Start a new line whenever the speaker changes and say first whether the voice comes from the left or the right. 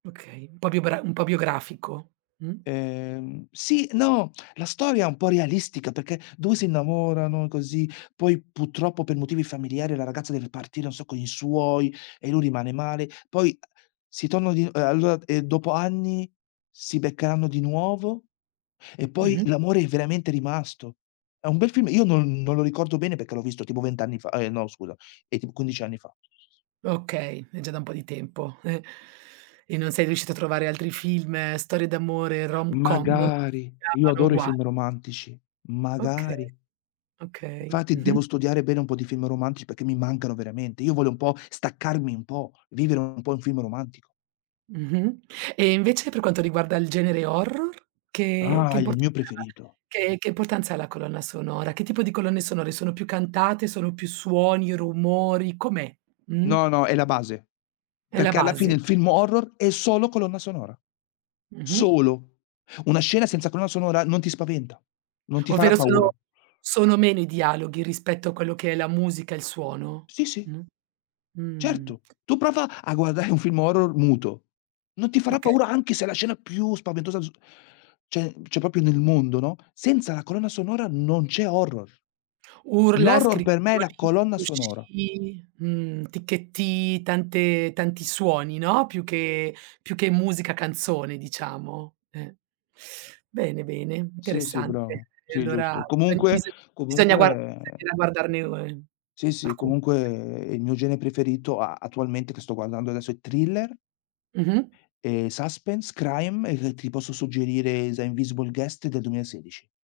right: Okay, un po' biogra un po' biografico, mh?
left: Ehm, sì no, la storia è un po' realistica, perché 2 si innamorano così, poi purtroppo per motivi familiari, la ragazza deve partire, non so con i suoi, e lui rimane male; poi, uh, si tonno di uhm, allora e dopo anni, si beccheranno di nuovo, e poi
right: Mh-mh.
left: l'amore è veramente rimasto. È un bel film, io non non lo ricordo bene, perché l'ho visto tipo 20 anni fa ehm, no scusa, ehm, tipo 15 anni fa.
right: Okay, è già da un po' di tempo, e e non sei riuscito a trovare altri film, storie d'amore, rom-com. Si
left: Magari! Io
right: chiamano
left: adoro i
right: uguali.
left: film romantici,
right: Okay,
left: magari!
right: okay.
left: Infatti,
right: Mh-mh.
left: devo studiare bene un po' di film romantici, perché mi mancano veramente, io voglio un po' staccarmi un po', vivere un po' un film romantico.
right: Mh-mh. E invece per quanto riguarda il genere horror, che che
left: Ah! Il
right: importanza
left: mio
right: ha
left: preferito.
right: la che importanza ha la colonna sonora? Che tipo di colonne sonore, sono più cantate, sono più suoni, rumori? Com'è, mh?
left: No, no, è la base.
right: È la
left: Perché alla
right: base.
left: fine, il film horror è solo colonna sonora.
right: Mh-mh.
left: Solo! Una scena senza colonna sonora non ti spaventa, non ti farà
right: Ovvero
left: paura.
right: solo sono meno i dialoghi, rispetto a quello che è la musica e il suono,
left: Sì, sì.
right: mh? Mh.
left: Certo, tu prova a guardare un film horror muto; non ti farà
right: Okay.
left: paura anche se la scena più spaventosa z cioè- cioè, proprio nel mondo, no, senza la colonna sonora non c'è horror.
right: Urla,
left: L'horror per me è la
right: scricchiolii,
left: colonna sonora.
right: fruscii, mhmm, ticchettii, tante tanti suoni, no, più che più che musica canzone, diciamo, ehm. Bene, bene,
left: Sì, sì
right: interessante.
left: bravo.
right: E
left: Sì
right: allora,
left: giusto.
right: biso
left: Comunque
right: bisogna bisogna
left: comunque,
right: guar
left: ehm
right: bisognerà guardarne un
left: Sì, sì,
right: alcu
left: comunque il mio gene preferito, a attualmente che sto guardando adesso è thriller.
right: Mh-mh.
left: Ehm, suspense, crime e ti posso suggerire, The Invisible Guest del 2016.